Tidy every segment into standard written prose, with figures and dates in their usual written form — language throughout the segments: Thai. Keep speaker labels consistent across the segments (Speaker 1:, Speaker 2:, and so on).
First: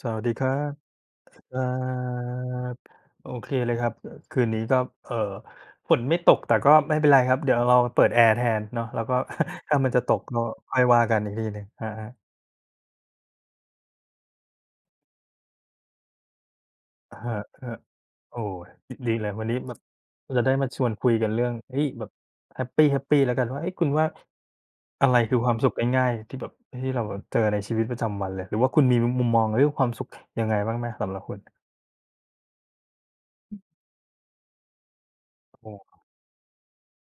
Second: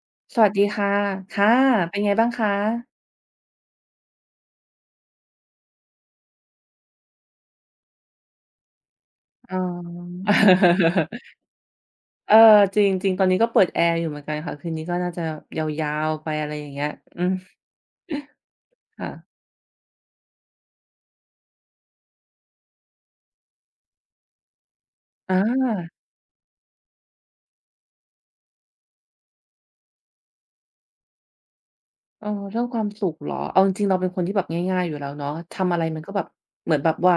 Speaker 1: สวัสดี
Speaker 2: ส
Speaker 1: ค
Speaker 2: วั
Speaker 1: รั
Speaker 2: สดี
Speaker 1: บ
Speaker 2: ค่ะ
Speaker 1: ค
Speaker 2: ค่ะ
Speaker 1: รั
Speaker 2: เป็นไงบ้างคะ
Speaker 1: บโอเคเลยครับคืนนี้ก็เอ่อฝนไม่ตกแต่ก็ไม่เป็นไรครับเดี๋ยวเราเปิดแอร์แทนเนาะแล้วก็
Speaker 2: อ๋
Speaker 1: ถ้ามันจะตก
Speaker 2: อ
Speaker 1: ก็ค่อยว่ากันอีกทีหนึ่งอะฮะ
Speaker 2: เออ จริงจริงตอนนี้ก็เปิดแอร์อยู่เหมือนกันค่ะ คืนนี้ก็น่าจะยาวๆไปอะไรอย่างเงี้ย
Speaker 1: อะ
Speaker 2: อืม
Speaker 1: ฮะอะโอ้ด
Speaker 2: ค่ะ
Speaker 1: ดีเลยวันนี้แบบจะได้มาชวนคุยกันเรื่องเฮ้ยแบบแฮปปีๆแล้วกันว่าเฮ้ยคุณว่าอะไร
Speaker 2: อ
Speaker 1: คือความสุข
Speaker 2: า
Speaker 1: ง่ายๆที่แบบที่เราแบบเจอในชีวิตประจำวันเลยหรือว่าคุณมีมุมมองเรื่องความสุขยังไงบ้างไหมสำหรับคุณ
Speaker 2: เออเรื่องความสุขเหรอเอาจริงๆเราเป็นคนที่แบบง่ายๆอยู่แล้วเนาะทำอะไรมันก็แบบเหมือนแบบว่า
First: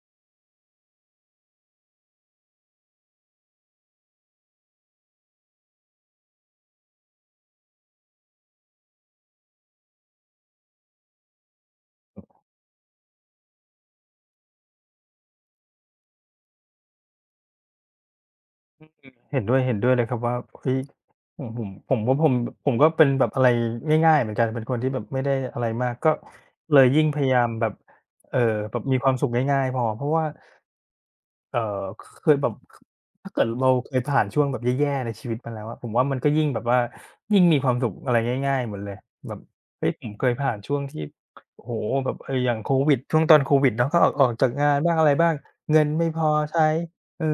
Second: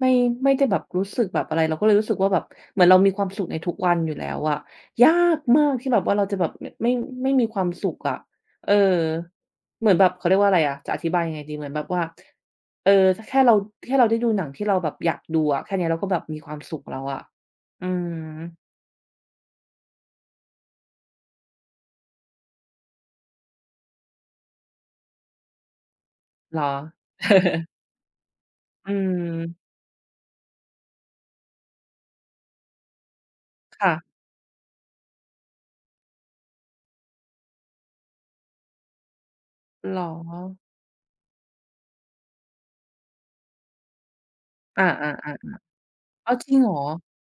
Speaker 2: ไม่ไม่ได้แบบรู้สึกแบบอะไรเราก็เลยรู้สึกว่าแบบเหมือนเรามีความสุขในทุกวันอยู่แล้วอะยากมากที่แบบว่าเราจะแบบมไม่มีความสุขอะเออเหมือนแบบเขาเรียกว่าอะไรอะจะอธิบายยังไงดีเหมือนแบบว่าเออถแค่เราได้ดูหนังที่เราแบบอยากดูอะแค่เนี้ยเราก็แบบมีความสุขแล้วอะอืม
Speaker 1: เห็นด้วยเห็นด้วยเลยครับว่าเฮ้ยผมว่าผมผมก็เป็นแบบอะไรง่ายๆเหมือนกันเป็นคนที่แบบไม่ได้อะไรมาก ก็
Speaker 2: เหรอ
Speaker 1: เลยยิ่งพยายามแบบเออแบบ
Speaker 2: อื
Speaker 1: มีความสุขง่าย
Speaker 2: ม
Speaker 1: ๆพอเพราะว่า เอ่อเคยแบบถ้าเกิดเราเค
Speaker 2: ค่ะ
Speaker 1: ยผ่านช่วงแบบแย่ๆในชีวิตมาแล้วอะผมว่ามันก็ยิ่งแบบว่ายิ่งมีความสุขอะไรง่ายๆหมดเลยแบบเฮ้ย
Speaker 2: เหรอ
Speaker 1: ผมเคยผ่านช่วงที่โอ้โฮแบบเอออย่างโควิดช่วงตอนโควิดเนาะก็ออกจากงาน
Speaker 2: อา
Speaker 1: บ้างอะไร
Speaker 2: ๆๆ
Speaker 1: บ้างเงินไม่พอ
Speaker 2: อ้าวจริงเห
Speaker 1: ใช้
Speaker 2: รอ
Speaker 1: เออ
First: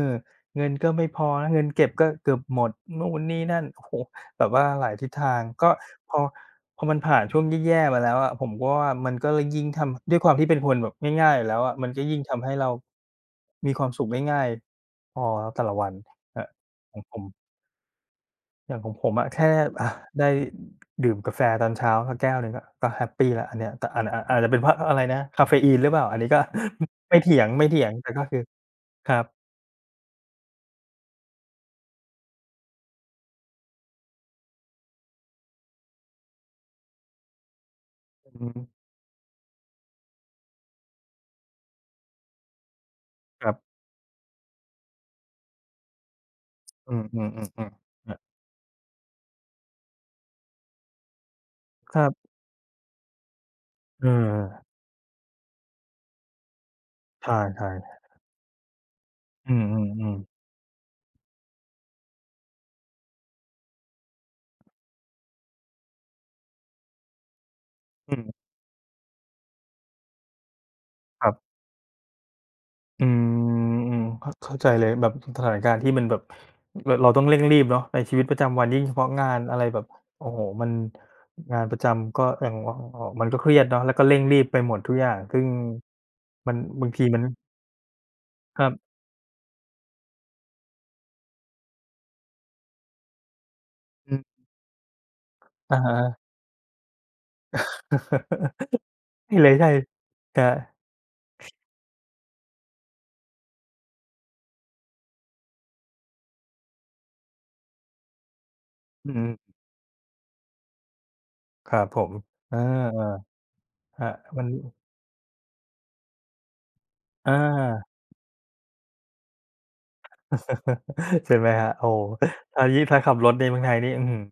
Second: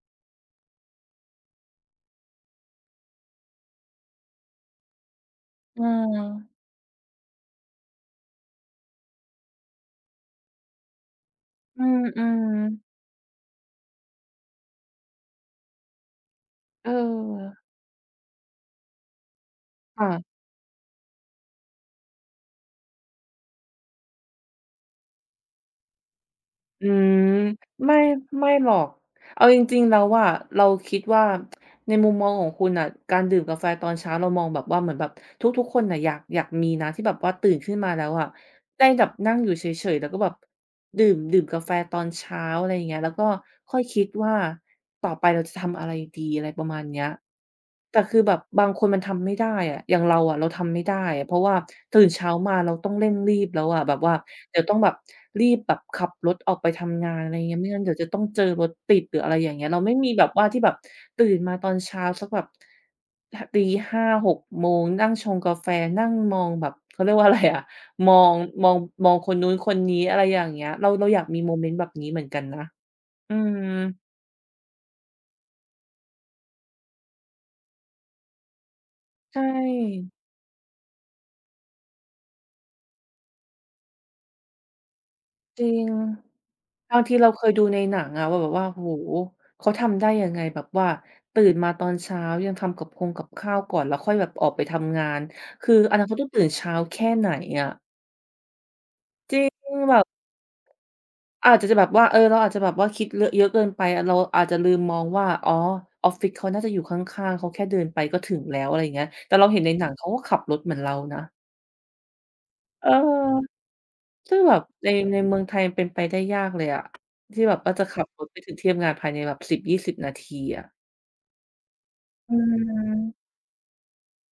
Speaker 1: เงินก็ไม่พอนะเงินเก็บก็เกือบหมดนู่นนี่นั่นโอ้โฮ แบบว่าหลายทิศทางก็
Speaker 2: เอ
Speaker 1: พอ
Speaker 2: อ
Speaker 1: พอมันผ่านช่วงแย่ๆมาแล้วอะผมก็ว่ามันก็เลยยิ่งทำด้วยความที่เป็นคนแบบง่ายๆอยู่แล้วอะ
Speaker 2: อื
Speaker 1: มัน
Speaker 2: ม
Speaker 1: ก็ยิ่ง
Speaker 2: อืม
Speaker 1: ทำให้เรามีความสุขได้ง่ายพอครับแต่ละวันครับ
Speaker 2: เออ
Speaker 1: ของผมอย่างของผมอะแค่อาได้
Speaker 2: ค่ะ
Speaker 1: ดื่มกาแฟตอนเช้าสักแก้วหนึ่งก็ก็แฮปปีแล้วอันเนี้ยแต่อาจจะเป็นเพราะอะไรนะกาเฟอีนหรือเปล่าอันนี้ก็
Speaker 2: อืม
Speaker 1: ไม่เถียง
Speaker 2: ไม่
Speaker 1: แต่ก็คือ
Speaker 2: ไม่หรอก
Speaker 1: ครับ
Speaker 2: เอาจริงๆแล้วอะเราคิดว่าในมุมมองของคุณน่ะการดื่มกาแฟตอนเช้าเรามองแบบว่าเหมือนแบบทุกๆคนน่ะอยากมีนะที่แบบว่าตื่นขึ้นมาแล้วอะ
Speaker 1: อือฮึ
Speaker 2: ได้แบบนั่งอยู่เฉยๆแล้วก็แบบดื่มกาแฟตอนเช้าอะไรอย่างเงี้ยแล้วก็
Speaker 1: ครับ
Speaker 2: ค่อยคิดว่าต่อไปเราจะทำอะไรดีอะไรประมาณ
Speaker 1: อื
Speaker 2: เนี้ย
Speaker 1: มๆๆๆค
Speaker 2: แต่
Speaker 1: รั
Speaker 2: คื
Speaker 1: บ
Speaker 2: อแบบบางคนมันทำไม่ได้อะอย่างเราอะเราทำไม่ได้อะเพราะว่า
Speaker 1: ค
Speaker 2: ตื่
Speaker 1: รั
Speaker 2: นเช้า
Speaker 1: บ
Speaker 2: มาเราต้องเร่งรีบแล้วอะแบบ
Speaker 1: เออ
Speaker 2: ว่าเดี๋ยวต้องแบบรีบแบบขับรถออกไปทำงาน
Speaker 1: ใช
Speaker 2: อะไรเงี้ย
Speaker 1: ่
Speaker 2: ไม่งั้น
Speaker 1: ๆ
Speaker 2: เดี๋ยวจะต้องเจอรถติดหรืออะไรอ
Speaker 1: อื
Speaker 2: ย่างเงี้ยเราไม่มี
Speaker 1: อๆ
Speaker 2: แบบว่า
Speaker 1: ๆ
Speaker 2: ที่แบบตื่นมาตอนเช้าสักแบบหตีหาหกโมงนั่งชงกาแฟนั่งมองแบบเขาเรียกว่าอะไรอะ มอ
Speaker 1: อื
Speaker 2: งมองมองคนนู้นคนนี้อะไรอย่างเงี้ยเราอยา
Speaker 1: ค
Speaker 2: ก
Speaker 1: รั
Speaker 2: มีโม
Speaker 1: บ
Speaker 2: เมนต์แบบนี้เหมือนกันนะ
Speaker 1: อืม
Speaker 2: อืม
Speaker 1: อืมเข้าใจเลยแบบสถานการณ์ที่มันแบบรเราต้องเร่งรีบเนาะในชีวิตประจำวันยิ่งเฉพาะงา
Speaker 2: ใช
Speaker 1: นอะไรแบบ
Speaker 2: ่
Speaker 1: โอ้โฮมันงานประจำก็อย่างออมันก็เครียดเนาะแล้วก็เร่งรีบไปหมดทุกอย่างซึ่ง
Speaker 2: จริง
Speaker 1: มันบาง
Speaker 2: บาง
Speaker 1: ที
Speaker 2: ที
Speaker 1: มัน
Speaker 2: เราเคยดูในหนังอะว่าแบบ
Speaker 1: ค
Speaker 2: ว่า
Speaker 1: รั
Speaker 2: โอ้โฮ
Speaker 1: บ
Speaker 2: เขาทำได้ยังไงแบบว่าตื่นมาตอนเช้ายังทำกับคงกับข้าวก่อนแล้วค่อ
Speaker 1: อื
Speaker 2: ยแบบ
Speaker 1: ม
Speaker 2: ออกไปทำงานคือ
Speaker 1: อะ
Speaker 2: อั
Speaker 1: ฮะ
Speaker 2: นนั้นเขาต้องตื่นเช้าแค่ไหนอะ จ
Speaker 1: ใช่
Speaker 2: ริ
Speaker 1: เล
Speaker 2: ง
Speaker 1: ยใช่
Speaker 2: แบบ
Speaker 1: ครับ
Speaker 2: อาจจะแบบว่าเออเราอาจจะแบบว่าคิดเลอะเยอะเกินไปเราอาจจะลืมมองว่าอ๋อออฟฟิศเขาน่าจะอยู่ข้างๆเขาแค่เดินไปก็ถึงแล้วอะไรอย่างเงี้ย
Speaker 1: อื
Speaker 2: แต่เรา
Speaker 1: ม
Speaker 2: เห็นในหนังเขาก็ขับรถเหมือนเรานะ
Speaker 1: ครับผมอ
Speaker 2: เออ
Speaker 1: าๆครับ
Speaker 2: ซึ่ง
Speaker 1: มัน
Speaker 2: แบบในเมืองไทยมันเป็นไปได้ยากเลยอะ
Speaker 1: อ
Speaker 2: ที่แบบว่า
Speaker 1: า
Speaker 2: จะขับรถไปถึงที่ทำงานภายในแบบ10-20นาทีอะ
Speaker 1: ใช่ไหมครับโอ้โฮ
Speaker 2: อื
Speaker 1: ถ้ายิ่งถ้าขับร
Speaker 2: ม
Speaker 1: ถในเมืองไทยนี่อื้อฮือ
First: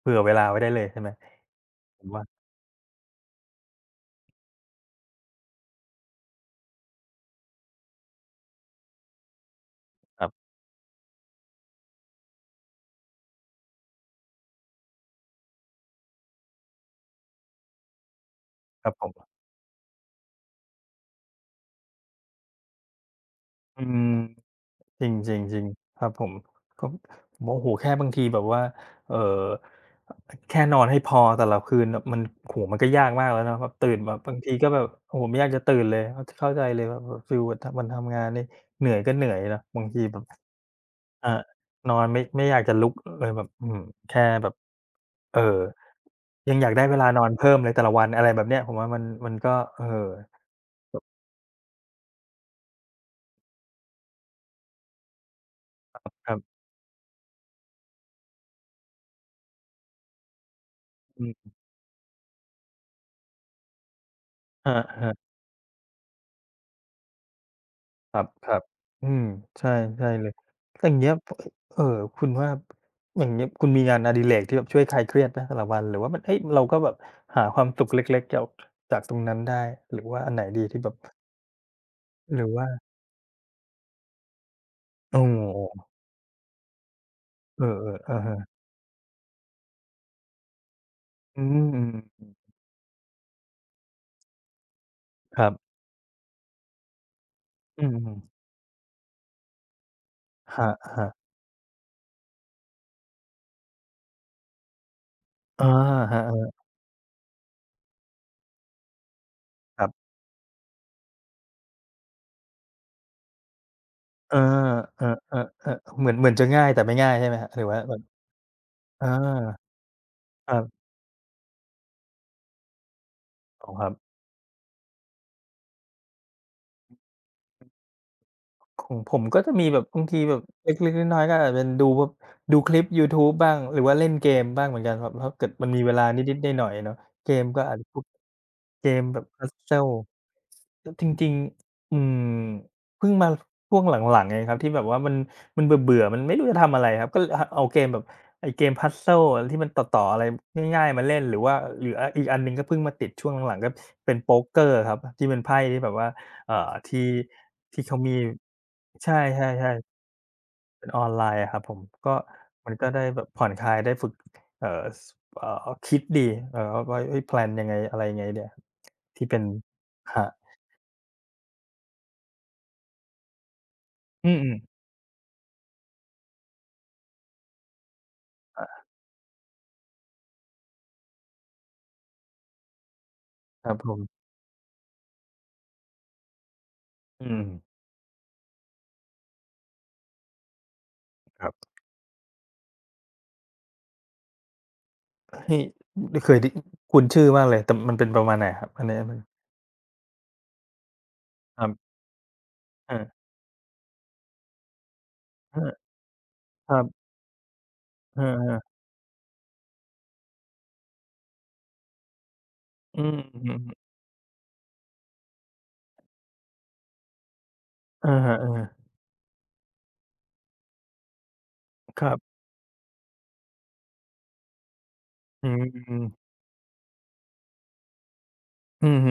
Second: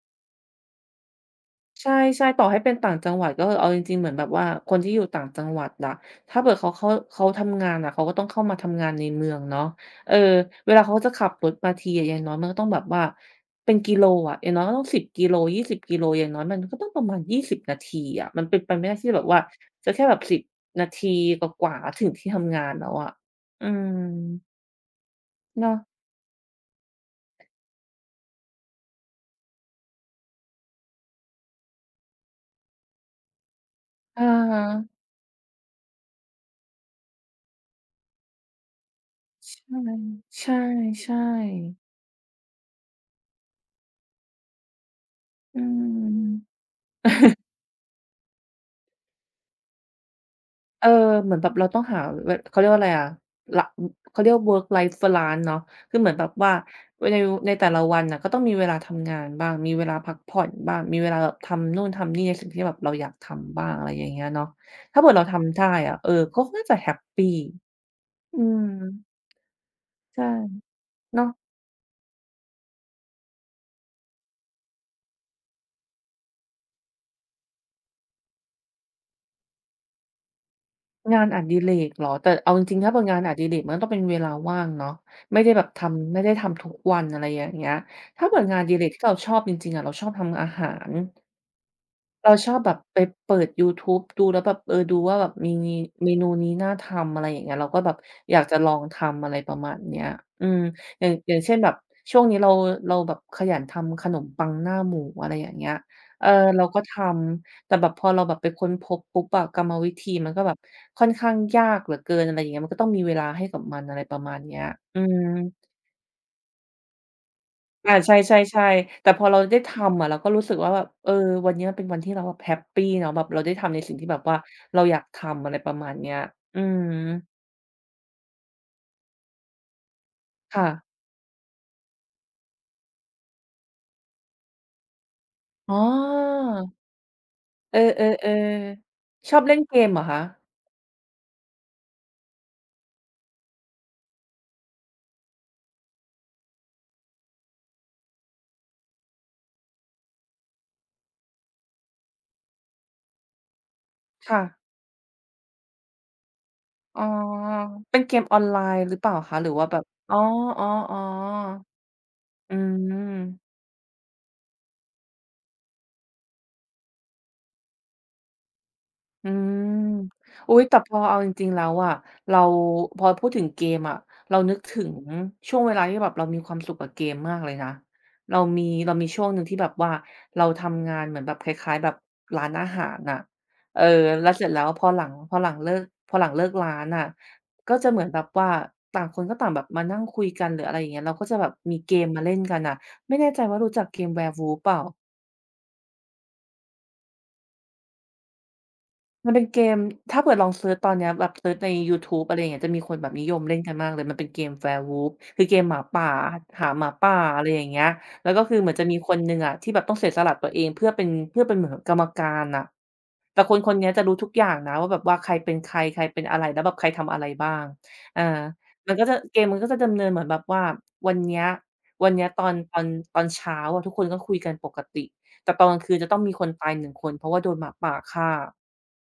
Speaker 1: เผื่อเวลาไว้ได้เลยใช่ไหมผม
Speaker 2: ใช่ๆต่
Speaker 1: ว่า
Speaker 2: อให้เป็นต่างจังหวัดก็คือเอาจริงๆเหมือนแบบว่าคนที่อยู่ต่างจังหวัดอะถ้าเผื่อเขาทำงานอะเขาก็ต้องเข้ามาทำงานในเมืองเนาะเออ
Speaker 1: ครับ
Speaker 2: เวลาเขาจะขับรถมาทีอะอย่างน้อยมันก็ต้องแบบว่าเป็นกิโลอะอย่างน้อยก็ต้องสิบกิโลยี่สิบกิโลอย่างน้อยมันก็ต้องประมาณ20นาทีอะมันเป็นไป
Speaker 1: ค
Speaker 2: ไม่
Speaker 1: รั
Speaker 2: ได้
Speaker 1: บผ
Speaker 2: ที่แบบ
Speaker 1: ม
Speaker 2: ว่าจะแค่แบบสิบนาทีกว่าๆถึงที่ทำงานแล้วอะอื
Speaker 1: อื
Speaker 2: ม
Speaker 1: มจริงจริงจริง
Speaker 2: เนาะ
Speaker 1: ครับผมก็โอ้โฮแค่บางทีแบบว่าเอ่อแค่นอนให้พอแต่ละคืนน่ะมันโอ้โฮมันก็ยากมากแล้วเนาะแบบตื่นแบบ
Speaker 2: อะ
Speaker 1: บางที
Speaker 2: ฮะ
Speaker 1: ก็แบบโอ้โฮไม่อยากจะตื่นเลยเข้าใจเลยแบบฟีลแบบวันทำงานนี่เหนื่อยก็เหนื่อยนะบางทีแบบ
Speaker 2: ใช่ใช่
Speaker 1: อา
Speaker 2: ๆ
Speaker 1: นอนไม่อยากจะลุกเลยแบบอื้อฮือแค่แบบเอ่อ
Speaker 2: อื
Speaker 1: ยัง
Speaker 2: ม
Speaker 1: อยากได้เวลานอนเพิ่มเลยแต่ละวันอะไรแบบเนี้ยผมว่ามันก็เอ่อ
Speaker 2: เออเหมือนแบบเราต้องหาวเขาเรียกว่าอะไรอะละอเขาเรียก work life balance เนาะคือเหมือนแบ
Speaker 1: ค
Speaker 2: บ
Speaker 1: รั
Speaker 2: ว่า
Speaker 1: บ
Speaker 2: วในแต่ละวันน่ะก็ต้องมีเวลาทำงานบ้างมีเวลาพักผ่อนบ้างมีเวลาแบบ
Speaker 1: อืม
Speaker 2: ทำนู่นทำนี่ในสิ่งที่แบบเราอยากทำบ้างอะไรอย่างเงี้ยเนาะถ้าเผื่
Speaker 1: อา
Speaker 2: อเรา
Speaker 1: ๆ
Speaker 2: ทำได้อะเออก็น่าจะแฮปปี
Speaker 1: ครับ
Speaker 2: อื
Speaker 1: ครับ
Speaker 2: ม
Speaker 1: อืมใช่ใช่
Speaker 2: ใช่
Speaker 1: เลยแต่อย่างเงี้ย
Speaker 2: เนาะ
Speaker 1: เอ่อคุณว่าอย่างเงี้ยคุณมีงานอดิเรกที่แบบช่วยคลายเครียดไหมแต่ละวันหรือว่ามันเฮ้ยเราก็แบบหาความสุขเล็กๆเกี่ยวจากตรงนั้นได้หรือว่าอันไหนดีที่แบบ
Speaker 2: งานอดิเรกเหรอแต่
Speaker 1: หรือ
Speaker 2: เอาจ
Speaker 1: ว่า
Speaker 2: ริงๆถ้าเป็นงานอดิเรกมันก็ต้องเป็นเวลาว่างเนาะ
Speaker 1: โอ้โ
Speaker 2: ไม่ได้แบบ
Speaker 1: ฮ
Speaker 2: ทำไม่ได้ทำทุกวันอะไรอย่าง
Speaker 1: เออ
Speaker 2: เงี้ย
Speaker 1: ๆอะ
Speaker 2: ถ้า
Speaker 1: ฮะ
Speaker 2: เผื่องานอดิเรกที่เราชอบจริงๆอะเราชอบทำอาหาร
Speaker 1: อืม
Speaker 2: เราชอบแบบไปเปิดยูทูบดูแล้วแบบเออดูว่าแบบ
Speaker 1: ครั
Speaker 2: มี
Speaker 1: บ
Speaker 2: เมนูนี้น่าทำอะไรอย่างเงี้ยเราก็
Speaker 1: อื
Speaker 2: แบบ
Speaker 1: ม
Speaker 2: อยากจะลองทำอะไรประมาณเนี้ยอื
Speaker 1: ค
Speaker 2: ม
Speaker 1: รับค
Speaker 2: อ
Speaker 1: รั
Speaker 2: ย่างอ
Speaker 1: บ
Speaker 2: ย่างเช่นแบบช่วงนี้เราแบบขยันทำขนมปังหน้าหมูอะไรอย่าง
Speaker 1: อา
Speaker 2: เงี้ย
Speaker 1: ครั
Speaker 2: เออ
Speaker 1: บ
Speaker 2: เราก็ทำแต่แบบพอเราแบบไปค้นพบปุ๊บอะกรรม
Speaker 1: ๆครั
Speaker 2: วิ
Speaker 1: บ
Speaker 2: ธีมันก็แบบค่อนข้างยากเหลือเกินอะไรอย่างเงี้ยมันก็ต้องมีเวลาให้กับมันอะไรประมา
Speaker 1: เออ
Speaker 2: ณเนี้ยอื
Speaker 1: เอ
Speaker 2: ม
Speaker 1: อๆๆเหมือนเหมือนจะง่ายแต่ไม่ง่ายใช่ไหมครับหรือว่าแบ
Speaker 2: อา
Speaker 1: บ
Speaker 2: ใช่ๆๆ
Speaker 1: อา
Speaker 2: แต่พอเราได้ทำอะเราก็รู้
Speaker 1: ค
Speaker 2: สึก
Speaker 1: รั
Speaker 2: ว่าแบบ
Speaker 1: บ
Speaker 2: เออวันนี้มันเป็นวันที่เราแบบแฮปปีเนาะแบบเราได้
Speaker 1: อ๋อ
Speaker 2: ทำใน
Speaker 1: ครับ
Speaker 2: สิ่งที่แบบว่าเราอยากทำอะไรประมาณเนี้ยอืม
Speaker 1: ของผมก็จะมีแบบบางทีแบบ
Speaker 2: ค่ะ
Speaker 1: เล็กๆน้อยๆก็อาจจะเป็นดูแบบดูคลิปยูทูบบ้างหรือว่าเล่นเกมบ้างเหมือนกันครับถ้าเกิดมัน
Speaker 2: อ๋อ
Speaker 1: มีเวลานิดๆหน่อยๆเนาะเกมก็อา
Speaker 2: เอ
Speaker 1: จจะพวก
Speaker 2: อ
Speaker 1: เก
Speaker 2: ๆ
Speaker 1: มแบบ
Speaker 2: ๆชอบเล่นเกม
Speaker 1: Puzzle
Speaker 2: เหรอคะ
Speaker 1: ก็จริงๆอืมเพิ่งมาช่วงหลังๆเองครับที่แบบว่ามันมันเบื่อๆมันไม่รู้จะทำอะไรครับก็เเอาเกมแบบไอ้เกม Puzzle อะไรที่มันต่อๆอะไรง่ายๆมาเล่นหรือว่าหรือออีกอันหนึ่งก็เพิ่งมาติดช่วงหลังๆก็เป็นโป๊
Speaker 2: ค่ะ
Speaker 1: กเกอร์ครับที่เป็นไพ่ที่แบบว่า เอ่อ
Speaker 2: อ๋
Speaker 1: ที่
Speaker 2: อ
Speaker 1: ที่เขา
Speaker 2: เป็นเก
Speaker 1: มี
Speaker 2: มออนไลน์หรือเปล่า
Speaker 1: ใช่
Speaker 2: คะหรือว่าแบบ
Speaker 1: ๆ
Speaker 2: อ๋อ
Speaker 1: ๆเป็
Speaker 2: ๆ
Speaker 1: นออนไลน์อะครับผมก็
Speaker 2: ๆอื
Speaker 1: มันก็
Speaker 2: ม
Speaker 1: ได้แบบผ่อนคลายได้ฝึกเอ่อสคิดดีว่าเฮ้ยแพลนยังไงอะไรยังไงเนี่ยที่
Speaker 2: อื
Speaker 1: เป็น
Speaker 2: ม
Speaker 1: ครับ
Speaker 2: อุ๊ยแต่พอเอาจริงๆแล้วอะเราพอพูดถึงเกมอะ
Speaker 1: อื
Speaker 2: เรานึก
Speaker 1: ม
Speaker 2: ถึงช่วงเวลาที่แบบเรามีความสุขกับเกมมากเลยนะเรา
Speaker 1: ๆ
Speaker 2: มี
Speaker 1: อา
Speaker 2: เรามีช่วงหนึ่งที่แบบว่าเราทำงานเหมือนแบบคล้ายๆแบบร้านอาหารน่ะ
Speaker 1: ครับ
Speaker 2: เออ
Speaker 1: ผม
Speaker 2: แล้วเสร็จแล้วพอหลังเลิกพอหลังเลิกร้านน่ะ
Speaker 1: อืม
Speaker 2: ก็จะเหมือนแบบว่าต่างคนก็ต่างแบบมานั่งคุยกันหรืออะไรอย่างเงี้ยเราก็จะ
Speaker 1: ค
Speaker 2: แบ
Speaker 1: รั
Speaker 2: บ
Speaker 1: บ
Speaker 2: มีเกมมาเล่นกันน่ะไม่แน่ใจว่ารู้จักเกม Werewolf เปล่า
Speaker 1: ที่ไม่เคยได้คุ้นชื่อมากเลยแต่มันเป็นประมาณไหนครับอันนี้มัน
Speaker 2: มันเป็นเกมถ้าเผื่อลองเซิร์ชตอนเนี้ยแบบเซิร์ช
Speaker 1: ครั
Speaker 2: ใน
Speaker 1: บ
Speaker 2: ยูทูบอะไรอย่างเงี้ยจะมีค
Speaker 1: เอ
Speaker 2: น
Speaker 1: อ
Speaker 2: แบบนิยมเล่นกันมากเลยมันเป็นเกม Werewolf คือเก
Speaker 1: เอ
Speaker 2: ม
Speaker 1: อ
Speaker 2: หมาป่าหา
Speaker 1: ครั
Speaker 2: ห
Speaker 1: บ
Speaker 2: มาป่าอะไรอย่างเงี้ย
Speaker 1: เออ
Speaker 2: แล้วก็คือเหมือน
Speaker 1: ๆ
Speaker 2: จะมีคนหนึ่งอะที่แบบต้องเสียสละตัวเองเพื่อเป็นเหมือนกรรมการน่ะ
Speaker 1: อืม
Speaker 2: แต่คนๆเนี้ยจะรู้ทุกอย่างนะว่าแบบว่าใครเป็นใครใครเป็นอะไรแล้วแบบใครทำอะไรบ้าง
Speaker 1: ๆอะ
Speaker 2: อา
Speaker 1: ฮะ
Speaker 2: มันก็จะเกมมันก็จะดำเนินเหมือนแบบว่าวันเนี้ย
Speaker 1: ๆค
Speaker 2: วัน
Speaker 1: รั
Speaker 2: เนี้ย
Speaker 1: บ
Speaker 2: ตอนเช้าอะทุกคนก็คุยกันปกติ
Speaker 1: อื
Speaker 2: แต่ตอนกลางคืนจะต้อง
Speaker 1: ม
Speaker 2: มีคนตายหนึ่งคนเพราะว่าโดนหมาป่าฆ่า
Speaker 1: อือฮึ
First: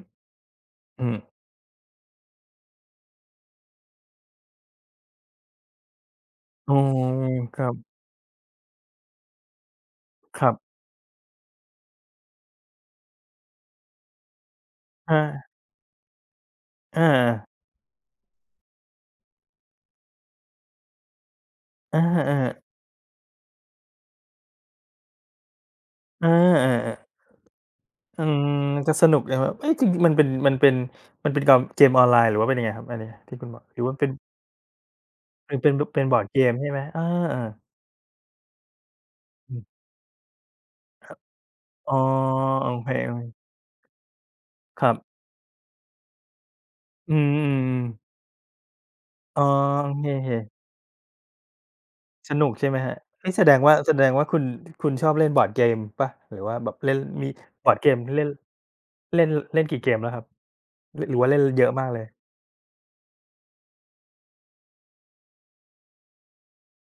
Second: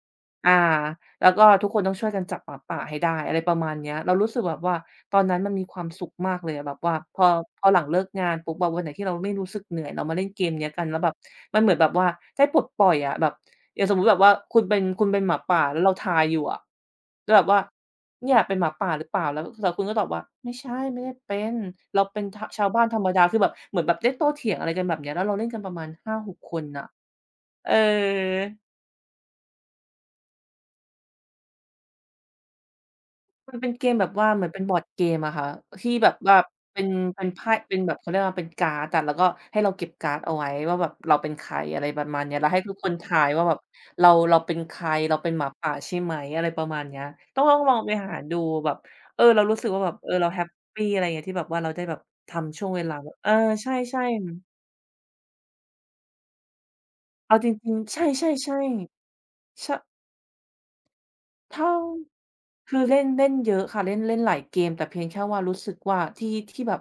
Speaker 1: ๆ
Speaker 2: อา
Speaker 1: ๆอืม
Speaker 2: แล้วก็ทุกคนต้องช่วยกันจับหมาป่าให้ได้อะไรประมาณเนี้ยเรารู้สึกแบบว่าตอนนั้นมันมีความสุขมากเลยอะแบ
Speaker 1: อ๋อ
Speaker 2: บว่าพอ
Speaker 1: ค
Speaker 2: พ
Speaker 1: รั
Speaker 2: อ
Speaker 1: บ
Speaker 2: หลังเลิกงานปุ๊บแบบวันไหนที่เราไม่รู้สึกเหนื่อยเรามาเล่นเก
Speaker 1: ค
Speaker 2: ม
Speaker 1: รั
Speaker 2: เนี้ย
Speaker 1: บ
Speaker 2: กันแล้วแบบมันเหมือนแบบว่าได้ปลดปล่อยอะแบบอย่างสมมุติแบบว่าคุณเป็นคุณเป็
Speaker 1: อา
Speaker 2: นหมาป่าแล้วเราทายอยู่อะ
Speaker 1: อา
Speaker 2: แล้วแบบว่าเนี่ยเป็นหมาป่าหรือเปล่าแล้วคุณก็ตอบว่าไม่ใช่ไม่ได้เป็น
Speaker 1: อ
Speaker 2: เราเป็นท
Speaker 1: าๆ
Speaker 2: ชาวบ้านธรรมดาคือแบบเหมือนแบบได้โต้เถียงอะไรกันแบบเนี้ยแล้วเราเล่นกันประมาณ
Speaker 1: อา
Speaker 2: 5-6คน
Speaker 1: อ
Speaker 2: น่ะ
Speaker 1: าๆ
Speaker 2: เออ
Speaker 1: อืมจะสนุกนะครับเอ๊ะจริงๆมันเป็นมันเป็นกอมเกมออนไลน์หรือว่าเป็นยังไงครับอันเนี้ยที่คุณ
Speaker 2: มั
Speaker 1: บ
Speaker 2: น
Speaker 1: อก
Speaker 2: เป็น
Speaker 1: หรื
Speaker 2: เก
Speaker 1: อ
Speaker 2: ม
Speaker 1: ว่า
Speaker 2: แบ
Speaker 1: เป็
Speaker 2: บ
Speaker 1: น
Speaker 2: ว่าเหมือนเป็นบอร์ดเกมอะค่ะที่แบบ
Speaker 1: บอร์ด
Speaker 2: ว่า
Speaker 1: เกมใช่ไหม
Speaker 2: เป็น
Speaker 1: อา
Speaker 2: เป็นไพ่
Speaker 1: ๆ
Speaker 2: เป็นแบบเขาเรียกว่าเป็นการ์ดอะแล้วก็
Speaker 1: อื
Speaker 2: ให้
Speaker 1: ม
Speaker 2: เราเก็บการ์ดเอาไว้ว่าแบบเราเป็นใครอะไร
Speaker 1: อ๋อ
Speaker 2: ประมาณเนี้ยแล้วให้
Speaker 1: โอ
Speaker 2: ทุกค
Speaker 1: เค
Speaker 2: นทายว่า
Speaker 1: ๆ
Speaker 2: แบบเราเป็นใค
Speaker 1: ค
Speaker 2: ร
Speaker 1: รั
Speaker 2: เรา
Speaker 1: บ
Speaker 2: เป็นหมาป่าใช่ไหมอะไรประมาณเนี้ย
Speaker 1: อื
Speaker 2: ต้องลอง
Speaker 1: ม
Speaker 2: ไป
Speaker 1: ๆ
Speaker 2: หา
Speaker 1: ๆ
Speaker 2: ดูแบบเออ
Speaker 1: อ๋
Speaker 2: เรา
Speaker 1: อ
Speaker 2: รู้สึกว่าแบ
Speaker 1: โอ
Speaker 2: บ
Speaker 1: เ
Speaker 2: เออเรา
Speaker 1: ค
Speaker 2: แฮป
Speaker 1: ๆ
Speaker 2: ปีอะไรเงี้ยที่แบบว่าเราได้แบบ
Speaker 1: สนุก
Speaker 2: ทำช่ว
Speaker 1: ใช่
Speaker 2: ง
Speaker 1: ไหม
Speaker 2: เว
Speaker 1: ครั
Speaker 2: ลา
Speaker 1: บ
Speaker 2: แบบเออ
Speaker 1: เอ๊ะแสดง
Speaker 2: ใ
Speaker 1: ว่า
Speaker 2: ช่
Speaker 1: คุณ
Speaker 2: ๆ
Speaker 1: ชอบเล่นบอร์ดเกมเปล่าหรือว่าแบบเล่นมี
Speaker 2: เอาจ
Speaker 1: บ
Speaker 2: ริ
Speaker 1: อ
Speaker 2: ง
Speaker 1: ร์ดเก
Speaker 2: ๆ
Speaker 1: ม
Speaker 2: ใช
Speaker 1: เล่น
Speaker 2: ่ๆ
Speaker 1: เล่นเล่
Speaker 2: ๆ
Speaker 1: น
Speaker 2: ชะ
Speaker 1: กี่เกมแล้วครับหรือว่าเล่นเย
Speaker 2: เท่า
Speaker 1: อะมากเลย
Speaker 2: คือเล่นเล่นเยอะค่ะเล่นเล่นหลายเกมแต่เพียงแค่ว่ารู้สึกว่าที่แบบ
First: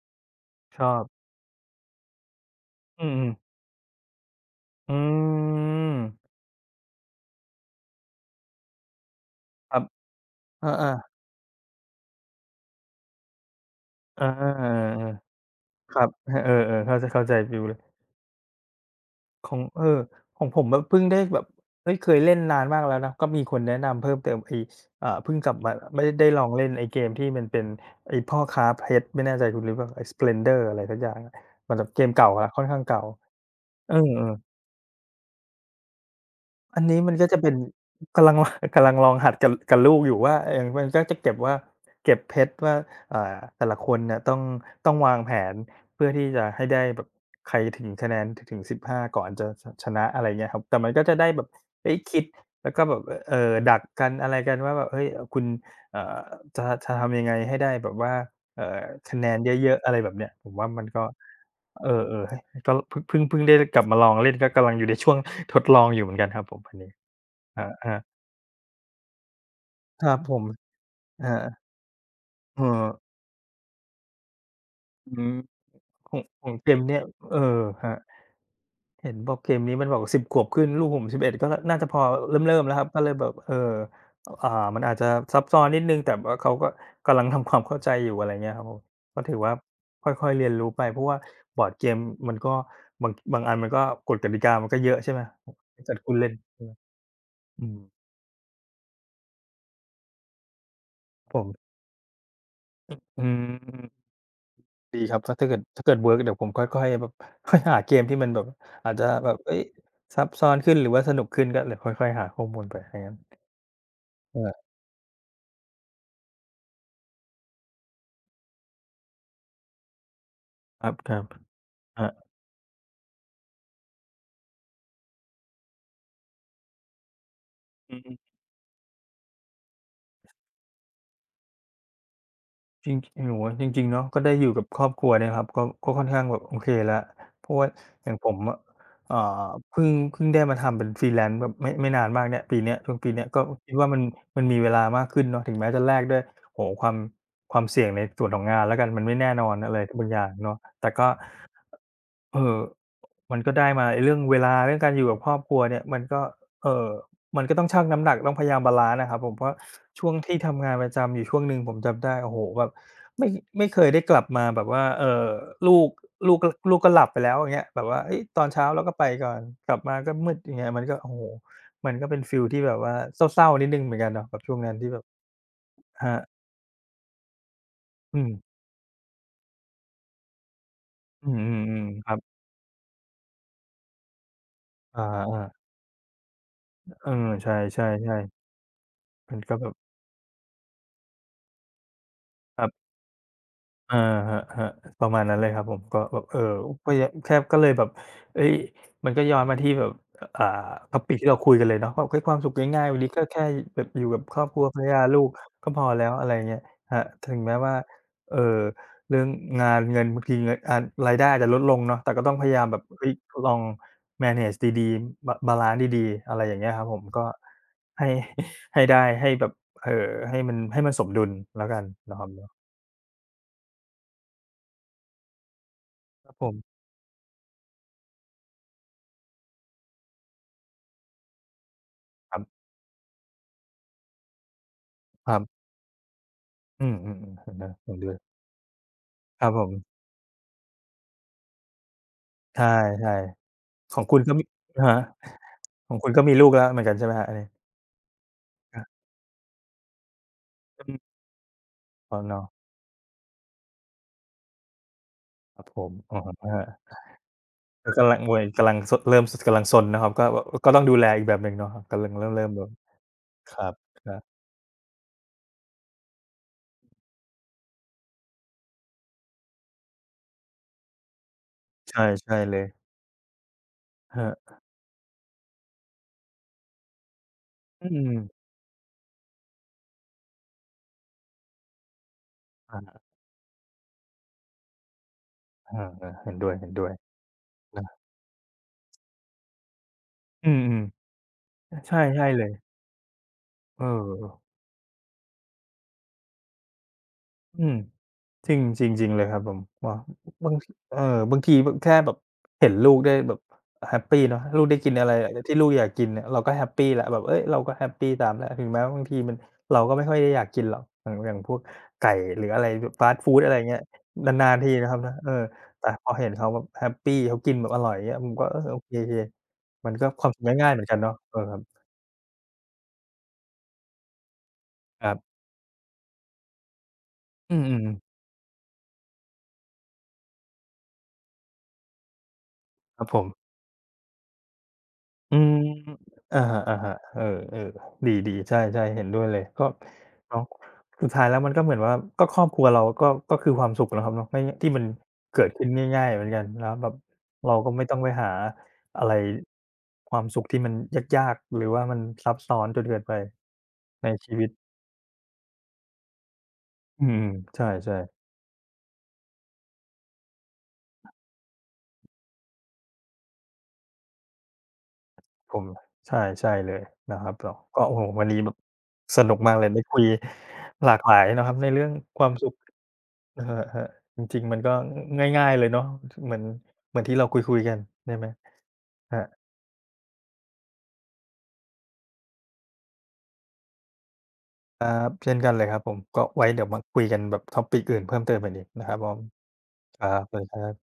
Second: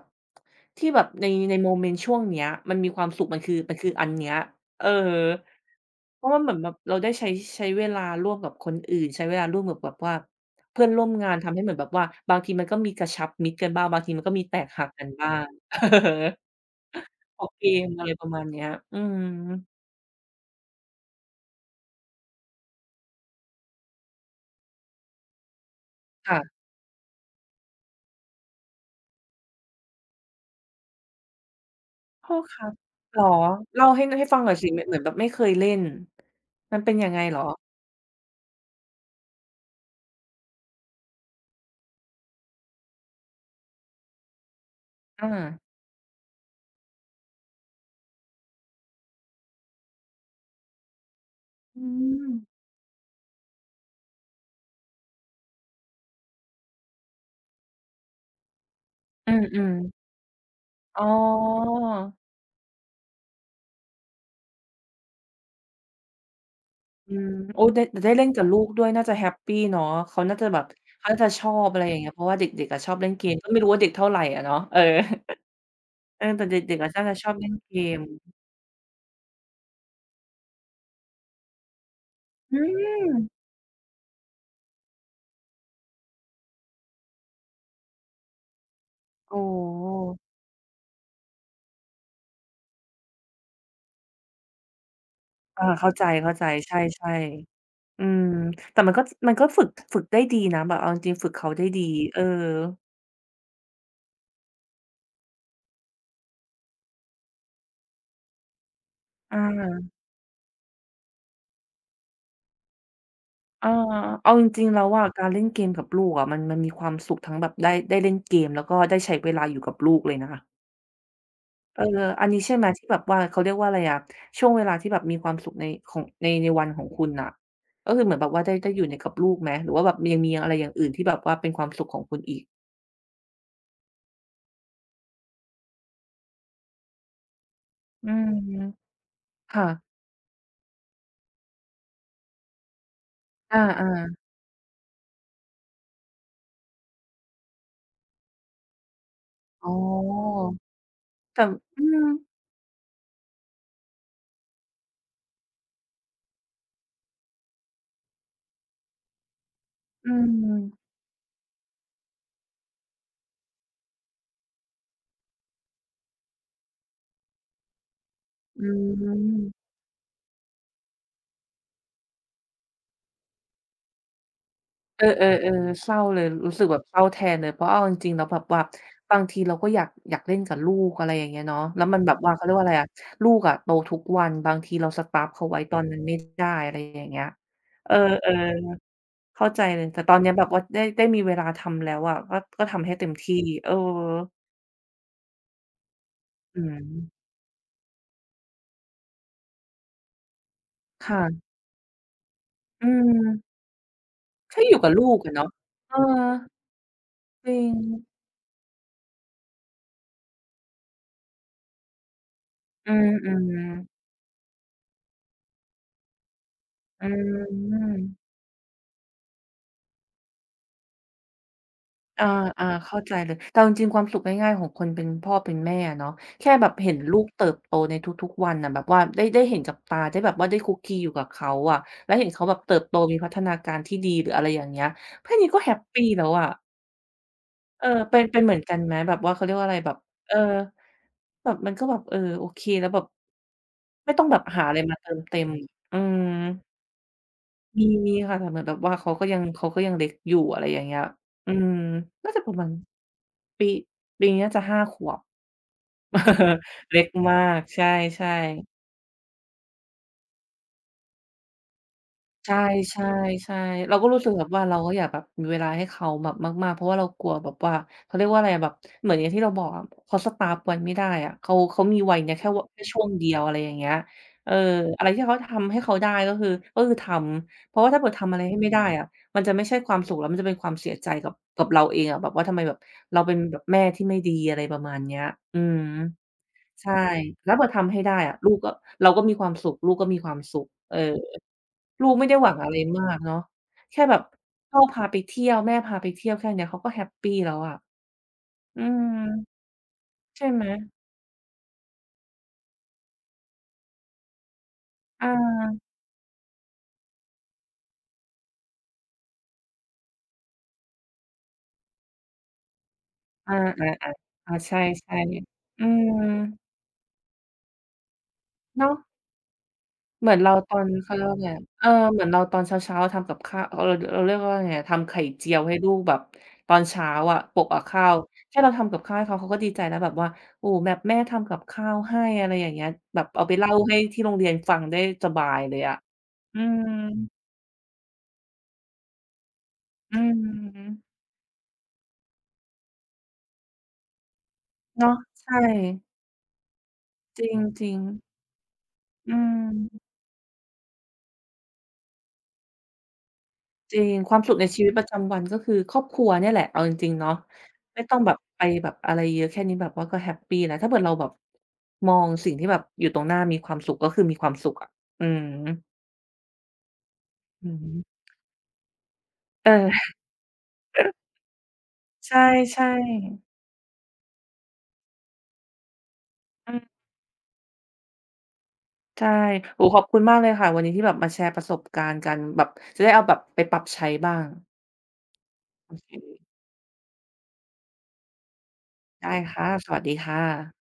Speaker 1: ช
Speaker 2: ที่
Speaker 1: อ
Speaker 2: แบ
Speaker 1: บ
Speaker 2: บในโมเมนต์ช่วงเนี้ยมันมีค
Speaker 1: อื
Speaker 2: วามสุข
Speaker 1: ม
Speaker 2: มันคือ
Speaker 1: ๆ
Speaker 2: มันคืออันเนี้ยเออ
Speaker 1: อืม
Speaker 2: เพราะว่าเหมือนแบบเราได้ใช้เวลาร่วมกับคนอื่นใช้เวลาร่วม
Speaker 1: ค
Speaker 2: กับ
Speaker 1: รับ
Speaker 2: แบบว่า
Speaker 1: อ
Speaker 2: เพื่อน
Speaker 1: า
Speaker 2: ร่วม
Speaker 1: ๆ
Speaker 2: งานทำให้เหมือนแบบว่าบางทีมันก็มีกระชับมิตรกันบ้างบางทีมัน
Speaker 1: อา
Speaker 2: ก็มีแตกหักกันบ้าง
Speaker 1: ค
Speaker 2: เออ
Speaker 1: รับฮเออๆเข้าจเข้าใจ
Speaker 2: ของ
Speaker 1: ฟี
Speaker 2: เก
Speaker 1: ลเลย
Speaker 2: มอะไรประมาณเนี้ยอื
Speaker 1: ข
Speaker 2: ม
Speaker 1: องเออของผมแบบเพิ่งได้แบบเฮ้ยเคยเล่นนานมากแล้วนะก็มีคนแนะนำเพิ่มเติมไอ้เพิ่งกลับมาไม่ได้ลอง
Speaker 2: ค่ะ
Speaker 1: เล่นไอ้เกมที่มันเป็นไอ้พ่อค้าเพชรไม่แน่ใจคุณรู้เปล่าไอ้ Splendor อะไรสักอย่างอะมันแบบเกม
Speaker 2: โท
Speaker 1: เก่า
Speaker 2: ษ
Speaker 1: แล้ว
Speaker 2: ค
Speaker 1: ค่อ
Speaker 2: รั
Speaker 1: น
Speaker 2: บ
Speaker 1: ข้างเก่า
Speaker 2: เหรอเล่า
Speaker 1: เออ
Speaker 2: ให้ฟังหน่อยสิเหมือนเหมือนแบบไม่เคยเล่นมั
Speaker 1: อั
Speaker 2: น
Speaker 1: น
Speaker 2: เป็น
Speaker 1: นี้
Speaker 2: ยั
Speaker 1: มั
Speaker 2: ง
Speaker 1: น
Speaker 2: ไง
Speaker 1: ก็
Speaker 2: เหร
Speaker 1: จะ
Speaker 2: อ
Speaker 1: เป็น กำลัง กำลังลองหัดกับกับลูกอยู่ว่าเออมันก็จะเก็บว่าเก็บเพชรว่าเอ่าแต่ละคนเนี่ยต้องวางแผน
Speaker 2: อา
Speaker 1: เพื่อที่จะให้ได้แบบใครถึงคะแนนถึง15ก่อนจะชนะอะไรเงี้ยครับแต่มันก็จะได้แบบ
Speaker 2: อื
Speaker 1: เอ้ยคิด
Speaker 2: ม
Speaker 1: แล้วก็แบบเออดักกันอะไรกันว่าแบบเฮ้ยคุณเอ่อจะทำยังไงให้ได้แบบว่าเอ่อคะแน
Speaker 2: อื
Speaker 1: นเย
Speaker 2: ม
Speaker 1: อะๆอะไร
Speaker 2: ๆ
Speaker 1: แบบเนี้ยผมว่ามัน
Speaker 2: อ๋
Speaker 1: ก็
Speaker 2: อ
Speaker 1: เออเออก็เพิ่งได้กลับมาลองเล่นก็กำลังอยู่ในช่วง ทดลองอยู่เหมือนกันครับผมอันนี้
Speaker 2: อืม
Speaker 1: ค
Speaker 2: โอ๊ได้
Speaker 1: ร
Speaker 2: แต่ได้
Speaker 1: ๆ
Speaker 2: เล่นกับลูกด้วยน่าจะแฮปปีเนาะ
Speaker 1: ครั
Speaker 2: เขา
Speaker 1: บผ
Speaker 2: น่า
Speaker 1: ม
Speaker 2: จะแบบเขาน่าจะ
Speaker 1: อา
Speaker 2: ชอบอะไรอย่างเงี้ยเพราะว่า
Speaker 1: เอ
Speaker 2: เด็
Speaker 1: อ
Speaker 2: กๆอะชอบเล่นเกมก็ไม่รู้ว่าเด็กเท่าไรอะเนาะเออ
Speaker 1: อืมขอ ง
Speaker 2: เออ
Speaker 1: ข
Speaker 2: แต่
Speaker 1: องเก
Speaker 2: เด็ก
Speaker 1: ม
Speaker 2: ๆอะ
Speaker 1: เนี่ย
Speaker 2: น่าจะชอบ
Speaker 1: เออ
Speaker 2: เล่นเก
Speaker 1: ครั
Speaker 2: ม
Speaker 1: บเห็นบอกเกมนี้มันบอก10ขวบขึ้นลูกผม11ก็น่าจะพอเ
Speaker 2: อื
Speaker 1: ริ่มๆแล้วครับก็
Speaker 2: ม
Speaker 1: เลยแบบเอออ่ามันอาจจะซับซ้อนนิดหนึ่งแต่ว่าเขาก็กำลังทำความเข้าใจอยู่อะไรเงี้ยครับผมก็ถือ
Speaker 2: โอ้
Speaker 1: ว่า
Speaker 2: โฮ
Speaker 1: ค่อยๆเรียนรู้ไปเพราะว่าบอร์ดเกมมันก็บางอันมันก็กฎกติกามันก็เยอะใช่ไหม
Speaker 2: อา
Speaker 1: ถ้า
Speaker 2: เข้า
Speaker 1: เกิด
Speaker 2: ใจ
Speaker 1: คุณเล่นใช่
Speaker 2: ๆ
Speaker 1: ไห
Speaker 2: ใ
Speaker 1: ม
Speaker 2: ช่
Speaker 1: อืม
Speaker 2: ๆอืมแต่มันก็มันก็ฝึกฝึกได้ดีนะแบบเอาจริงๆฝึก
Speaker 1: ผม
Speaker 2: เขาได้ดีเออ
Speaker 1: อืม ดีครับถ้าถ้าเกิดเวิร์กเดี๋ยวผมค่อยๆแบบ ค่อยหาเกมที่มันแบบอาจจะแบ
Speaker 2: อ
Speaker 1: บเฮ้ย
Speaker 2: า
Speaker 1: ซับซ้อนขึ้นหรือว่าสนุกขึ้นก็เดี๋ยวค่อยๆ หาข้อมูลไปถ้างั้น
Speaker 2: เอาเอาจริง
Speaker 1: เออ
Speaker 2: ๆแล้วอะการเล่นเกมกับลูกอะมันมันมีความสุขทั้งแบบได้ได้เล่นเกมแล้วก็ได้ใช้เวลาอยู่กับลูกเลยนะคะ
Speaker 1: ครับๆครั
Speaker 2: เออ
Speaker 1: บ
Speaker 2: อันนี้ใช่ไหมที่แบบว่าเขาเรียกว่าอะไรอะช่วงเวลาที่แบบมีความสุขในของในในวันของคุณน่ะก็
Speaker 1: อื
Speaker 2: คือเหมือนแบ
Speaker 1: ม
Speaker 2: บว่าได้ได้อยู่ในกับลูกไหมหรือว่าแบบยังมีอะไรอย่างอื่นที่แบบว่าเป็นความสุขของคุณอีก
Speaker 1: จริงโอ้โฮจริงๆเนาะก็ได้อยู่กับครอบครัวเนี่ยครับก็ก็ค่อนข้างแบบโอเคแล้ว เพราะว่าอ
Speaker 2: อื
Speaker 1: ย่างผ
Speaker 2: ม
Speaker 1: มอะเอ่อ
Speaker 2: ค่ะ
Speaker 1: เพิ่งได้มาทำเป็น Freelance แบบไม่นานมากเนี่ยปีเนี้ยช่วงปีเนี้ยก็
Speaker 2: อ
Speaker 1: คิด
Speaker 2: า
Speaker 1: ว่ามัน
Speaker 2: ๆ
Speaker 1: มันมีเวลามากขึ้นเนาะถึงแม้จะแลกด้วยโอ้โฮความเสี่ยงในส่วนของงานแล้วกันมันไม่แน่นอน
Speaker 2: อ๋อ
Speaker 1: อะไรบางอย่างเนาะแต่ก็
Speaker 2: แต่อืม
Speaker 1: เอ่อมันก็ได้มาไอ้เรื่องเวลาเรื่องการอยู่กับครอบครัวเนี่ยมันก็เอ่อ มันก็ต้องชั่งน้ำหนักต้องพยายามบาลันซ์อะครับผมเพราะช่
Speaker 2: อื
Speaker 1: วงที่ทำ
Speaker 2: ม
Speaker 1: งานประจำอยู่ช่วงหนึ่งผมจำได้โอ้โฮแบบไม่ไม่เคยได้กลับมาแบบว่าลูกลูกก็หลับไปแล้วอย่างเงี้ยแบบว่าเฮ้ยตอน
Speaker 2: อื
Speaker 1: เช้าเราก็ไปก่อน
Speaker 2: ม
Speaker 1: กลับมาก็มืดอย่างเงี้ยมันก็โอ้โฮมันก็เป็นฟีลที่แบบว่าเศร้าๆนิดหนึ่งเหมือนกันเนาะแบบช่วงนั้นที่แบ
Speaker 2: เอ
Speaker 1: บ
Speaker 2: อๆๆเศร้า
Speaker 1: ครั
Speaker 2: เลย
Speaker 1: บ
Speaker 2: รู้สึกแบบเศร้าแทนเลยเพราะเอาจริงๆ
Speaker 1: อื
Speaker 2: แล้ว
Speaker 1: ม
Speaker 2: แบบว่าบางทีเราก็อยากเล่นกับลูกอะไรอย่า
Speaker 1: อื
Speaker 2: งเงี้ยเนาะแล้
Speaker 1: ม
Speaker 2: วมั
Speaker 1: ๆ
Speaker 2: น
Speaker 1: ๆค
Speaker 2: แบ
Speaker 1: รั
Speaker 2: บว่า
Speaker 1: บ
Speaker 2: เขาเรียกว่าอะไรอะลูกอะโตทุกวันบางทีเราส
Speaker 1: อา
Speaker 2: ต๊าปเขาไว้
Speaker 1: ๆ
Speaker 2: ตอนนั้นไม่ได้อะไรอย่า
Speaker 1: เอ
Speaker 2: ง
Speaker 1: อ
Speaker 2: เงี้ย
Speaker 1: ใช
Speaker 2: เออ
Speaker 1: ่
Speaker 2: ๆ
Speaker 1: ๆๆมัน
Speaker 2: เข้า
Speaker 1: ก็
Speaker 2: ใจ
Speaker 1: แบบ
Speaker 2: เลยแต่ตอนเนี้ยแบบว่าได้มีเวลาทำแล้วอะก็
Speaker 1: ค
Speaker 2: ก็
Speaker 1: รั
Speaker 2: ทำ
Speaker 1: บ
Speaker 2: ให้เต็มที่เออ
Speaker 1: อาครับๆประมาณนั้นเลยครับผมก็แบบ
Speaker 2: อืม
Speaker 1: ก็ยังแค่ก็เลยแบบเฮ้ยมันก็ย้อนมาที่แบบอ่า topic ที่เรา
Speaker 2: ค่ะ
Speaker 1: คุยกันเลยเนาะว่าเฮ้ยความสุขง่า
Speaker 2: อื
Speaker 1: ยๆวันนี้ก็แค่
Speaker 2: ม
Speaker 1: แบบอยู่กับครอบค
Speaker 2: แค่
Speaker 1: รัว
Speaker 2: อ
Speaker 1: ภ
Speaker 2: ยู่
Speaker 1: รร
Speaker 2: กับ
Speaker 1: ยา
Speaker 2: ลูก
Speaker 1: ลูก
Speaker 2: อะเนาะ
Speaker 1: ก็พอ
Speaker 2: เออ
Speaker 1: แล้วอะไรอย่างเงี้ยครับถึง
Speaker 2: จริ
Speaker 1: แม้
Speaker 2: ง
Speaker 1: ว่าเอ่อเรื่องงานเงินบางทีเงินรายได้อาจจะลดลงเนาะแต่ก็ต้องพยายามแบบ
Speaker 2: อื
Speaker 1: เฮ้ยล
Speaker 2: ม
Speaker 1: อง
Speaker 2: ๆ
Speaker 1: manage ดีๆบะบาลันซ์ดีๆอะไรอย่างเงี้ยครับผม
Speaker 2: อื
Speaker 1: ก็ให้
Speaker 2: ม
Speaker 1: ให้ได้ให้แบบเอ่อให้มันสมดุลแล้วกันนะค
Speaker 2: อา
Speaker 1: รับเนาะ
Speaker 2: ๆเข้าใจเลยแต่เอาจริงๆความสุขง่ายๆของคนเป็นพ่อเป็นแม่อะเนาะ
Speaker 1: ครับผ
Speaker 2: แค่แบบ
Speaker 1: ม
Speaker 2: เห็นลูกเติบโตในทุกๆวันน่ะแบบว่าได้เห็นกับตาได้แบบว่าได้คุกคีอยู่กับเขาอะแล้วเห็น
Speaker 1: ครั
Speaker 2: เขาแบบ
Speaker 1: บ
Speaker 2: เติบโตมีพัฒนาการที่ดีหรืออะไรอย่างเงี้ย
Speaker 1: ค
Speaker 2: แค่
Speaker 1: รั
Speaker 2: นี้
Speaker 1: บ
Speaker 2: ก็แฮปปีแล้วอะ
Speaker 1: อืมๆๆเห็นด้วย
Speaker 2: เออ
Speaker 1: เห็นด้วย
Speaker 2: เป็นเหมือนกันไหมแบบว่า
Speaker 1: ค
Speaker 2: เขา
Speaker 1: รั
Speaker 2: เรี
Speaker 1: บ
Speaker 2: ยก
Speaker 1: ผ
Speaker 2: ว่าอะไรแบบ
Speaker 1: ม
Speaker 2: เออแบบมันก็แบบเออโอ
Speaker 1: ใ
Speaker 2: เคแล้วแบบ
Speaker 1: ช่ๆของ
Speaker 2: ไม่
Speaker 1: คุ
Speaker 2: ต้
Speaker 1: ณ
Speaker 2: อง
Speaker 1: ก็
Speaker 2: แบบ
Speaker 1: มี
Speaker 2: หาอะไร
Speaker 1: อะ
Speaker 2: มา
Speaker 1: ฮะ
Speaker 2: เติมเต็ม
Speaker 1: ขอ
Speaker 2: อื
Speaker 1: งคุณก็
Speaker 2: ม
Speaker 1: มีลูกแล้วเหมือนกันใช่ไหมครับอันนี้
Speaker 2: มีค่ะแต่เหมือนแบบว่า
Speaker 1: อา
Speaker 2: เขาก็ยังเล็กอยู่อะไรอย่าง
Speaker 1: อื
Speaker 2: เงี้
Speaker 1: ม
Speaker 2: ยอืม
Speaker 1: อ๋อ
Speaker 2: น่าจะ
Speaker 1: เนาะ
Speaker 2: ประมาณปีปีนี้น่าจะ5 ขวบ
Speaker 1: ครับผมอะฮะ
Speaker 2: เล็กมาก ใช
Speaker 1: ก็กำลัง
Speaker 2: ่
Speaker 1: วัยกำลัง
Speaker 2: ๆ
Speaker 1: ซเริ่มซกำลังซนนะครับก็ต้องดูแลอีกแบบหนึ่งเนาะครับกำลังเริ่ม
Speaker 2: ใช่
Speaker 1: ๆแบบ
Speaker 2: ใช่ใช่
Speaker 1: ครับ
Speaker 2: เราก็
Speaker 1: ครั
Speaker 2: รู้สึก
Speaker 1: บ
Speaker 2: แบบว่าเราก็อยากแบบมีเวลาให้เขาแบบมากๆเพราะว่าเรากลัวแบบว่าเขาเรียกว่าอะไรอะแบบเหมือนอย่างที่เราบอกอะเขาสตาร์ปไว้ไม่ได้อะเขามี
Speaker 1: ใช่
Speaker 2: ไว้เนี่
Speaker 1: ใช่
Speaker 2: ยแค่
Speaker 1: เล
Speaker 2: วา
Speaker 1: ย
Speaker 2: แค่ช่วงเดียวอะไรอย่างเงี้ย
Speaker 1: ครั
Speaker 2: เออ
Speaker 1: บ
Speaker 2: อะไรที่เขาทำให้เขาได้ก็คือก็คือทำเพราะ
Speaker 1: อื
Speaker 2: ว่าถ้าเกิ
Speaker 1: ม
Speaker 2: ดทำอะไรให้ไม่ได้อะมันจะไม่ใช่ความสุขแล้วมันจะเป็นความเสียใจกับเราเองอะแบบว่าทำไมแบบ
Speaker 1: อ
Speaker 2: เราเป็นแบบแม่ที่ไม่ดีอะไรประมาณเนี้ยอืม
Speaker 1: าๆๆเห็นด้วย
Speaker 2: ใช่แล้วพอ
Speaker 1: ๆนะ
Speaker 2: ทำให้ได้อะลูกก็เราก็มีความสุขลูกก็มีความ
Speaker 1: อื
Speaker 2: สุข
Speaker 1: ม
Speaker 2: เออ
Speaker 1: ๆใช่
Speaker 2: ลูก
Speaker 1: ใช่
Speaker 2: ไม่ได้
Speaker 1: เล
Speaker 2: หวั
Speaker 1: ย
Speaker 2: งอะไรมากเนาะ
Speaker 1: เอ
Speaker 2: แค่แบบ
Speaker 1: อ
Speaker 2: พ่อพาไปเที่ยวแม่พาไปเที่ยวแค่เนี้ยเขาก็แฮปปีแล้ว
Speaker 1: อื
Speaker 2: อะ
Speaker 1: ม จริง
Speaker 2: อื
Speaker 1: จริงจริงเลยครับผ
Speaker 2: ม
Speaker 1: มว่า
Speaker 2: ใช่
Speaker 1: บาง
Speaker 2: ไหม
Speaker 1: เออบางทีแบบแค่แบบเห็นลูกได้แบบแฮปปีเนาะลูกได้กินอะไร
Speaker 2: อา
Speaker 1: อะไรที่ลูกอยากกินเนี่ยเราก็แฮปปีแล้วแบบเฮ้ยเราก็แฮปปีตามแล้วถึงแม้ว่าบางทีมันเราก็ไม่ค่อยได้อยากกินหรอกอย่างอย่างพวกไก่หรืออะไรแบบฟาสต์ฟูดอะ
Speaker 2: อา
Speaker 1: ไรอย่างเงี้ย
Speaker 2: ๆๆ
Speaker 1: นา
Speaker 2: อา
Speaker 1: นๆที
Speaker 2: ใช่
Speaker 1: นะครับนะเออ
Speaker 2: ๆอื
Speaker 1: แต่พอ
Speaker 2: ม
Speaker 1: เห็นเขาแบบแฮปปีเขากินแบบอร่อยอย่างเงี้ยผมก็เออโอเค
Speaker 2: เนาะ
Speaker 1: ๆมันก็ค
Speaker 2: เห
Speaker 1: วาม
Speaker 2: มือน
Speaker 1: สุข
Speaker 2: เราต
Speaker 1: ง่ายๆ
Speaker 2: อ
Speaker 1: เหมือ
Speaker 2: น
Speaker 1: นกันเนาะ
Speaker 2: เขาเรียก
Speaker 1: เอ
Speaker 2: ว่า
Speaker 1: อ
Speaker 2: ไง
Speaker 1: ครับ
Speaker 2: เออเหมือนเราตอนเช้าๆทำกับข้าวเออเราเรียกว่าไงอะ
Speaker 1: ค
Speaker 2: ทำ
Speaker 1: รั
Speaker 2: ไข่
Speaker 1: บ
Speaker 2: เจียวให้ลูกแบบตอนเช้าอะ
Speaker 1: อื
Speaker 2: โปะกับ
Speaker 1: ม
Speaker 2: ข้าว
Speaker 1: ๆ
Speaker 2: แค่เราทำกับข้าวให้เขาเขาก็ดีใจแล้วแบบว่าโอ้แบบแม่ทำกับข้าวให้อะไรอย่างเงี้ย
Speaker 1: ครับผ
Speaker 2: แบบเอา
Speaker 1: ม
Speaker 2: ไปเล่าให้ที่โรงเรียนฟังได้ส
Speaker 1: อื
Speaker 2: บา
Speaker 1: ม
Speaker 2: ยเลยอะ
Speaker 1: อะ
Speaker 2: อืม
Speaker 1: ฮะๆเออๆดีๆใช่ๆเห็นด้วยเลยก็
Speaker 2: อื
Speaker 1: เนาะสุด
Speaker 2: ม
Speaker 1: ท้ายแล้วมันก็เหมือนว่า ก็ครอบครัวเราก็ก็คือความสุขนะครับเนาะไม่ที่มัน
Speaker 2: เนาะ
Speaker 1: เกิด
Speaker 2: ใช่
Speaker 1: ขึ้นง่ายๆเหมือนกันนะครับแบบ
Speaker 2: จ
Speaker 1: เราก็ไม่
Speaker 2: ริ
Speaker 1: ต้
Speaker 2: ง
Speaker 1: องไปหาอะไร
Speaker 2: ๆอืม
Speaker 1: ความสุขที่มันยากๆ หรือว่ามันซับซ้อนจนเกินไป
Speaker 2: จริ
Speaker 1: ใน
Speaker 2: งค
Speaker 1: ชี
Speaker 2: วาม
Speaker 1: วิต
Speaker 2: สุขในชีวิตประจำวันก็คือครอบครัวเนี่ยแหละเอาจ
Speaker 1: อื
Speaker 2: ริงๆ
Speaker 1: ม
Speaker 2: เนาะ
Speaker 1: ๆใช่
Speaker 2: ไม่ต้อง
Speaker 1: ๆ
Speaker 2: แบบไปแบบอะไรเยอะแค่นี้แบบว่าก็แฮปปีแล้วถ้าเกิดเราแบบมองสิ่งที่แบบอยู่ตรงหน้ามีความสุขก็คือมีความสุขอะอือ
Speaker 1: ผม
Speaker 2: ฮึ
Speaker 1: ใช่ใช่เลยนะครับเรา
Speaker 2: อือ
Speaker 1: ก็
Speaker 2: ฮึ
Speaker 1: โอ้โฮวันนี้แบบสนุกมากเล
Speaker 2: เอ
Speaker 1: ยได้
Speaker 2: อ
Speaker 1: คุยหลากห ลายนะครับในเรื่องควา
Speaker 2: ใช
Speaker 1: มสุข
Speaker 2: ่
Speaker 1: เอ
Speaker 2: ๆ
Speaker 1: ะๆจริงๆมันก็งง่ายๆเลยเนาะเหมือน
Speaker 2: อืม
Speaker 1: เหมือนที่เราคุยๆกันได้ไหมครั
Speaker 2: ใช่
Speaker 1: บ
Speaker 2: โอ้โฮขอบคุณมากเลยค่ะวันนี้ที่แบบมาแชร์ประสบการณ์กันแบบจะได้เอาแบบไปปรับใช้บ้าง
Speaker 1: ครับเช่นกันเลยครับผ
Speaker 2: โอ
Speaker 1: ม
Speaker 2: เค
Speaker 1: ก็ไว้เดี๋ยวมาคุยกันแบบ topic อื่นเพิ่มเติมกันอีกนะครับผม
Speaker 2: ได้ค่ะส
Speaker 1: ค
Speaker 2: วัส
Speaker 1: รั
Speaker 2: ดี
Speaker 1: บสวั
Speaker 2: ค่ะ
Speaker 1: สดีครับ